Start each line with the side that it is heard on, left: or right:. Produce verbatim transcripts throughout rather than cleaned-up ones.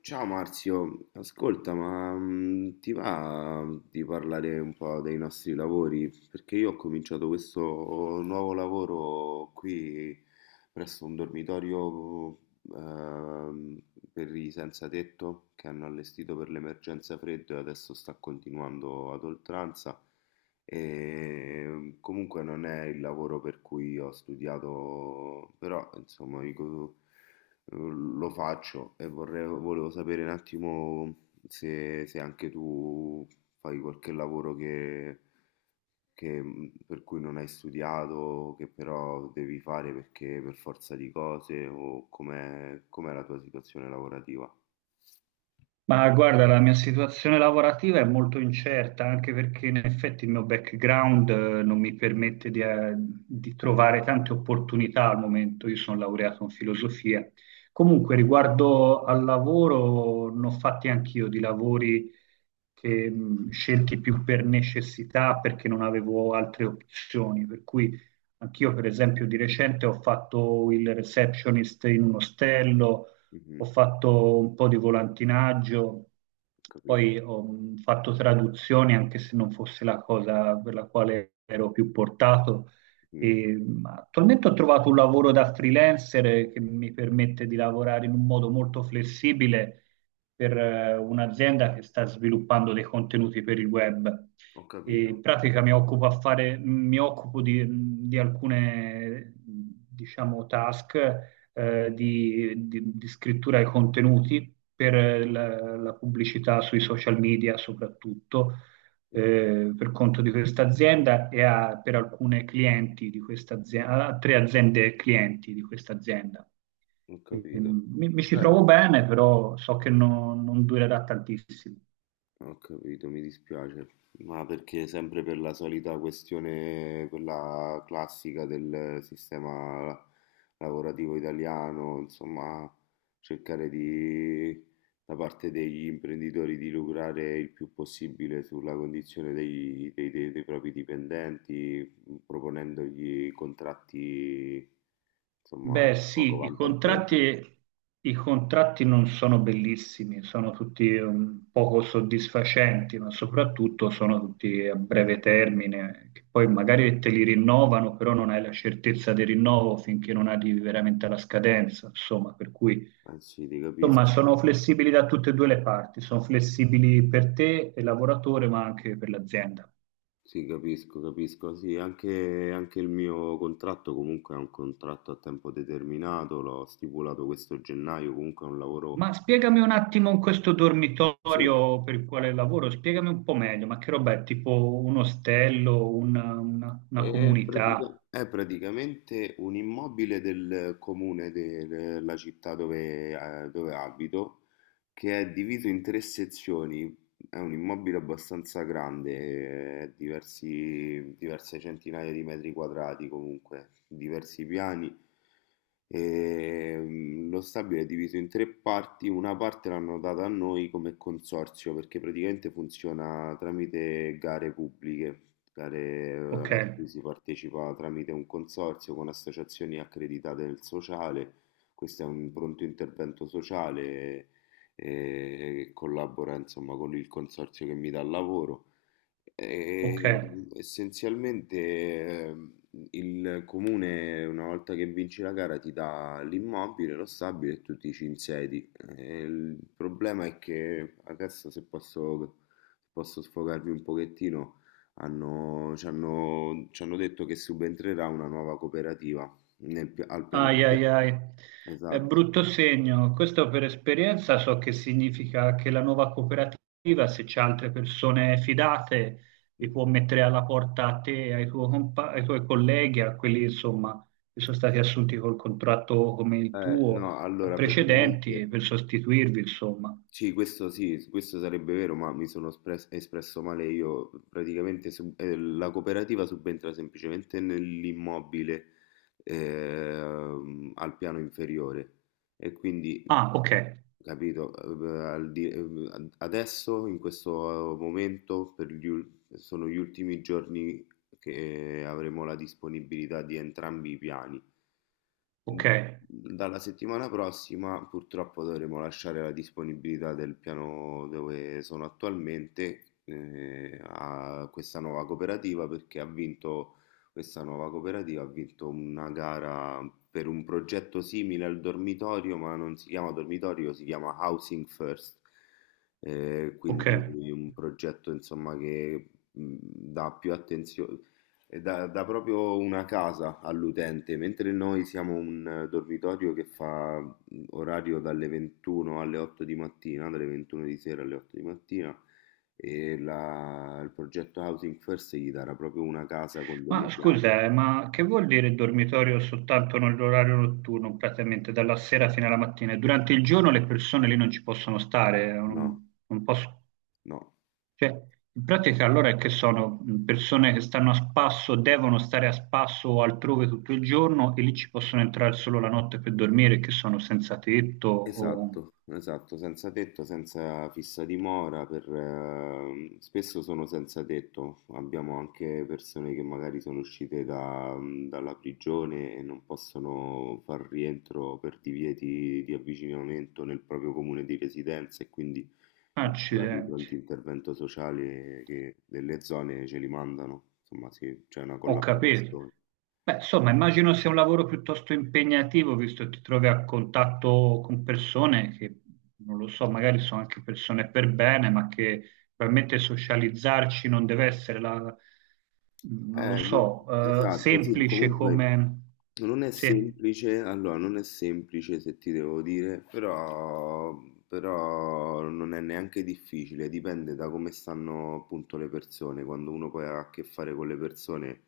left: Ciao Marzio, ascolta, ma mm, ti va di parlare un po' dei nostri lavori? Perché io ho cominciato questo nuovo lavoro qui presso un dormitorio ehm, per i senza tetto che hanno allestito per l'emergenza freddo e adesso sta continuando ad oltranza. E comunque non è il lavoro per cui ho studiato, però insomma, dico lo faccio e vorrei, volevo sapere un attimo se, se anche tu fai qualche lavoro che, che, mh, per cui non hai studiato, che però devi fare perché per forza di cose, o com'è, com'è la tua situazione lavorativa?
right: Ma guarda, la mia situazione lavorativa è molto incerta, anche perché in effetti il mio background eh, non mi permette di, eh, di trovare tante opportunità al momento. Io sono laureato in filosofia. Comunque,
left: Ah,
right: riguardo al lavoro, ne ho fatti anch'io di lavori che mh, scelti più per necessità, perché non avevo altre opzioni. Per cui anch'io, per esempio, di recente ho fatto il receptionist in un ostello,
left: mhm,
right: ho fatto un po' di volantinaggio,
left: ho capito.
right: poi ho mh, fatto traduzioni, anche se non fosse la cosa per la quale ero più portato.
left: Mm,
right: E, mh, attualmente ho trovato un lavoro da freelancer eh, che mi permette di lavorare in un modo molto flessibile per eh, un'azienda che sta sviluppando dei contenuti per il web.
left: ho
right: E in
left: capito.
right: pratica mi occupo, a fare, mi occupo di, mm, di alcune, mm, diciamo, task eh, di, di- di scrittura ai contenuti per eh, la, la pubblicità sui social media soprattutto
left: Ok,
right: eh, per conto di questa azienda e a- per alcune clienti di questa azienda, a tre aziende clienti di questa azienda.
left: ho
right: E,
left: capito.
right: mm, Mi, mi ci
left: Bello.
right: trovo bene, però so che non non durerà tantissimo.
left: Ho capito, mi dispiace, ma perché sempre per la solita questione, quella classica del sistema lavorativo italiano, insomma, cercare di, da parte degli imprenditori di lucrare il più possibile sulla condizione dei, dei- dei- dei propri dipendenti, proponendogli contratti, insomma,
right: Beh,
left: poco
right: sì, i
left: vantaggiosi.
right: contratti, i contratti non sono bellissimi, sono tutti un poco soddisfacenti, ma soprattutto sono tutti a breve termine, che poi magari te li rinnovano, però non hai la certezza del rinnovo finché non arrivi veramente alla scadenza, insomma, per cui
left: Anzi, ti
right: insomma
left: capisco.
right: sono flessibili da tutte e due le parti, sono flessibili per te e lavoratore, ma anche per l'azienda.
left: Sì, capisco, capisco. Sì, anche, anche il mio contratto comunque è un contratto a tempo determinato, l'ho stipulato questo gennaio, comunque è un lavoro...
right: Ma spiegami un attimo in questo
left: Sì.
right: dormitorio per il quale lavoro, spiegami un po' meglio, ma che roba è? Tipo un ostello, una, una- una
left: È, pratica-
right: comunità?
left: è praticamente un immobile del comune de- della città dove, eh, dove abito che è diviso in tre sezioni. È un immobile abbastanza grande, eh, diversi, diverse centinaia di metri quadrati comunque, diversi piani. E, mm, lo stabile è diviso in tre parti, una parte l'hanno data a noi come consorzio perché praticamente funziona tramite gare pubbliche, gare
right: Ok,
left: eh, a cui si partecipa tramite un consorzio con associazioni accreditate del sociale. Questo è un pronto intervento sociale e collabora insomma con il consorzio che mi dà il lavoro.
right: ok.
left: E, essenzialmente ehm, il comune, una volta che vinci la gara, ti dà l'immobile, lo stabile e tu ti ci insedi. E il problema è che adesso, se posso, se posso, sfogarvi un pochettino, hanno, ci hanno, ci hanno detto che subentrerà una nuova cooperativa nel pi- al piano
right: Ai
left: di...
right: ai ai, è
left: Esatto.
right: brutto segno. Questo per esperienza so che significa che la nuova cooperativa, se c'è altre persone fidate, li può mettere alla porta a te, ai tuo compa- ai tuoi colleghi, a quelli insomma che sono stati assunti col contratto come il
left: Eh,
right: tuo,
left: no, allora praticamente.
right: precedenti, per sostituirvi, insomma.
left: Sì, questo sì, questo sarebbe vero, ma mi sono espres- espresso male io. Praticamente sub- eh, la cooperativa subentra semplicemente nell'immobile ehm, al piano inferiore e quindi,
right: Ah, ok,
left: capito, eh, al di- eh, ad- adesso, in questo momento, per gli ul- sono gli ultimi giorni che avremo la disponibilità di entrambi i piani.
right: ok,
left: Mhmm. Dalla settimana prossima purtroppo dovremo lasciare la disponibilità del piano dove sono attualmente eh, a questa nuova cooperativa perché ha vinto questa nuova cooperativa ha vinto una gara per un progetto simile al dormitorio, ma non si chiama dormitorio, si chiama Housing First. Eh, quindi
right: ok.
left: un progetto insomma che mh, dà più attenzione e dà, dà proprio una casa all'utente, mentre noi siamo un eh, dormitorio che fa mm, orario dalle ventuno alle otto di mattina, dalle ventuno di sera alle otto di mattina, e la- il progetto Housing First gli darà proprio una casa con
right: Ma
left: delle chiavi.
right: scusa, eh, ma che vuol dire dormitorio soltanto nell'orario notturno, praticamente dalla sera fino alla mattina? Durante il giorno le persone lì non ci possono stare, eh,
left: No,
right: non, non posso-
left: no.
right: cioè, in pratica allora è che sono mh, persone che stanno a spasso, devono stare a spasso o altrove tutto il giorno e lì ci possono entrare solo la notte per dormire, che sono senza tetto o
left: Esatto, esatto, senza tetto, senza fissa dimora, per, ehm, spesso sono senza tetto, abbiamo anche persone che magari sono uscite da- mhmm, dalla prigione e non possono far rientro per divieti di avvicinamento nel proprio comune di residenza e quindi i vari
right: accidenti.
left: pronti intervento sociale che delle zone ce li mandano, insomma sì, c'è una
right: Ho capito.
left: collaborazione.
right: Beh, insomma, immagino sia un lavoro piuttosto impegnativo, visto che ti trovi a contatto con persone che, non lo so, magari sono anche persone per bene, ma che probabilmente socializzarci non deve essere la, non lo
left: Eh, lì-
right: so, eh,
left: esatto, sì,
right: semplice
left: comunque
right: come...
left: non è
right: Sì.
left: semplice, allora non è semplice se ti devo dire, però, però non è neanche difficile, dipende da come stanno appunto le persone, quando uno poi ha a che fare con le persone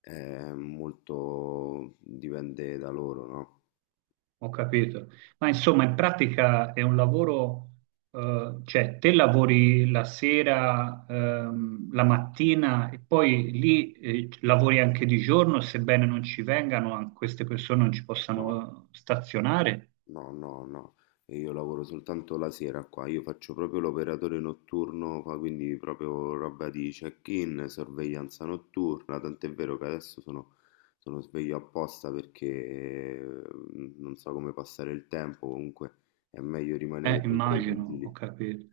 left: è molto dipende da loro, no?
right: Ho capito. Ma insomma, in pratica è un lavoro, eh, cioè te lavori la sera, ehm, la mattina e poi lì, eh, lavori anche di giorno, sebbene non ci vengano, an- queste persone non ci
left: No.
right: possano stazionare.
left: No, no, no, e io lavoro soltanto la sera qua, io faccio proprio l'operatore notturno, fa- quindi proprio roba di check-in, sorveglianza notturna, tant'è vero che adesso sono, sono sveglio apposta perché eh, non so come passare il tempo, comunque è meglio rimanere
right: Eh,
left: sempre
right: immagino, ho
left: vigili.
right: capito.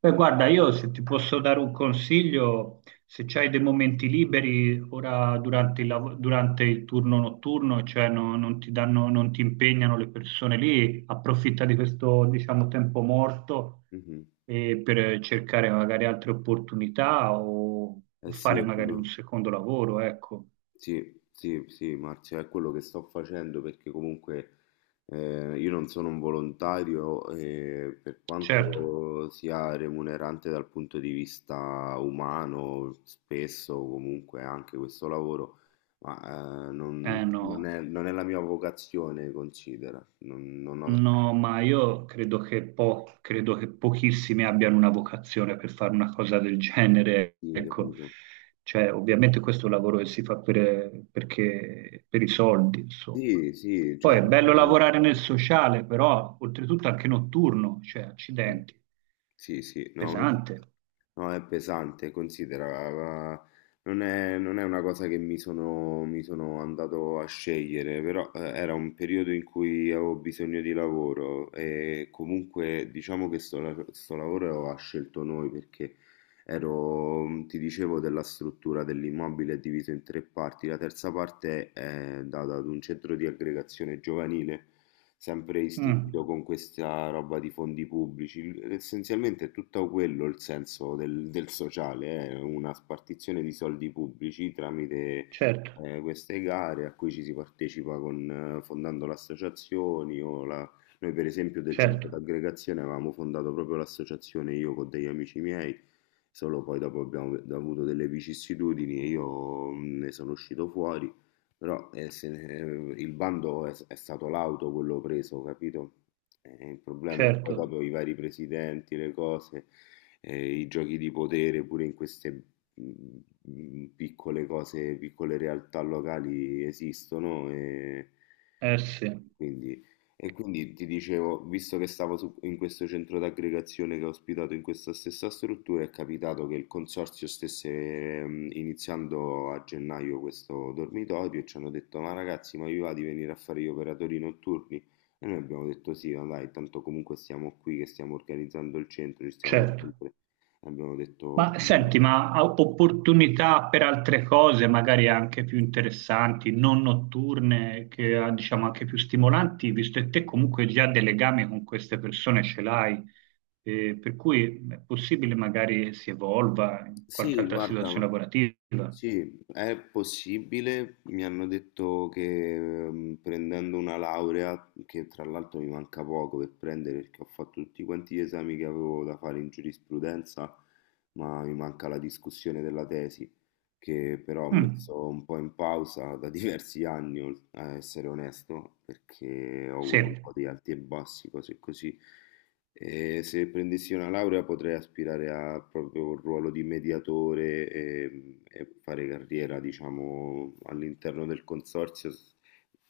right: Beh, guarda, io se ti posso dare un consiglio, se c'hai dei momenti liberi ora durante il, lav- durante il turno notturno, cioè no- non ti danno, non ti impegnano le persone lì, approfitta di questo, diciamo, tempo morto
left: Mhm.
right: eh, per cercare magari altre opportunità o, o
left: Eh sì,
right: fare
left: è
right: magari un
left: quello.
right: secondo lavoro, ecco.
left: Sì, sì, sì, Marzio, è quello che sto facendo perché comunque eh, io non sono un volontario e per
right: Certo,
left: quanto sia remunerante dal punto di vista umano, spesso comunque anche questo lavoro, ma eh, non,
right: eh
left: non
right: no.
left: è, non è la mia vocazione, considera. Non, non ho
right: No, ma io credo che, po- credo che pochissimi abbiano una vocazione per fare una cosa del genere,
left: sì,
right: ecco.
left: capito.
right: Cioè, ovviamente questo è un lavoro che si fa per, perché- per i soldi, insomma.
left: Sì, sì,
right: Poi
left: cioè,
right: è
left: per
right: bello
left: me-
right: lavorare nel sociale, però oltretutto anche notturno, cioè, accidenti,
left: sì, sì, sì, no,
right: pesante.
left: no, è pesante, considera, la- non è, non è una cosa che mi sono, mi sono andato a scegliere, però eh, era un periodo in cui avevo bisogno di lavoro e comunque diciamo che sto, la- sto lavoro l'aveva scelto noi perché ero, mm, ti dicevo, della struttura dell'immobile diviso in tre parti, la terza parte è eh, data ad un centro di aggregazione giovanile sempre
right: Mm,
left: istituito con questa roba di fondi pubblici. Il- Essenzialmente è tutto quello il senso del, del sociale, è una spartizione di soldi pubblici tramite
right: certo,
left: eh, queste gare a cui ci si partecipa con, eh, fondando le associazioni o la... Noi per esempio del centro
right: certo,
left: d'aggregazione avevamo fondato proprio l'associazione io con degli amici miei, solo poi dopo abbiamo avuto delle vicissitudini e io mh, ne sono uscito fuori però eh, se ne- eh, il bando è, è stato l'auto quello preso, capito? E il problema è che poi
right: certo,
left: dopo i vari presidenti, le cose, eh, i giochi di potere, pure in queste mm, mm, piccole cose, piccole realtà locali esistono. E...
right: eh sì,
left: Quindi, e quindi ti dicevo, visto che stavo su- in questo centro d'aggregazione che ho ospitato in questa stessa struttura, è capitato che il consorzio stesse ehm, iniziando a gennaio questo dormitorio e ci hanno detto: Ma ragazzi, ma vi va di venire a fare gli operatori notturni? E noi abbiamo detto: Sì, ma dai, tanto comunque stiamo qui che stiamo organizzando il centro, ci stiamo
right: certo.
left: sempre. E abbiamo detto:
right: Ma senti, ma ha opportunità per altre cose, magari anche più interessanti, non notturne, che ah, diciamo anche più stimolanti, visto che te comunque già dei legami con queste persone ce l'hai, eh, per cui è possibile magari che si evolva in qualche
left: Sì,
right: altra situazione
left: guarda.
right: lavorativa.
left: Sì, è possibile. Mi hanno detto che ehm, prendendo una laurea, che tra l'altro mi manca poco per prendere perché ho fatto tutti quanti gli esami che avevo da fare in giurisprudenza, ma mi manca la discussione della tesi, che però ho
right: Mm,
left: messo un po' in pausa da diversi anni, ol- a essere onesto, perché ho
right: sì,
left: avuto un po' di alti e bassi, cose così. E se prendessi una laurea potrei aspirare a proprio un ruolo di mediatore e, e fare carriera, diciamo, all'interno del consorzio, s-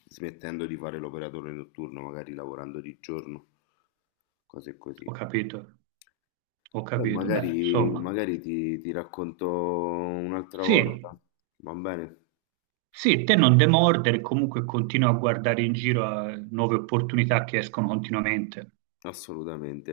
left: smettendo di fare l'operatore notturno, magari lavorando di giorno, cose
right: ho
left: così.
right: capito, ho
left: Poi perfetto,
right: capito. Beh,
left: magari,
right: insomma,
left: magari ti, ti racconto un'altra
right: sì,
left: volta, va bene?
right: sì, te non demordere, comunque continua a guardare in giro a nuove opportunità che escono continuamente.
left: Assolutamente.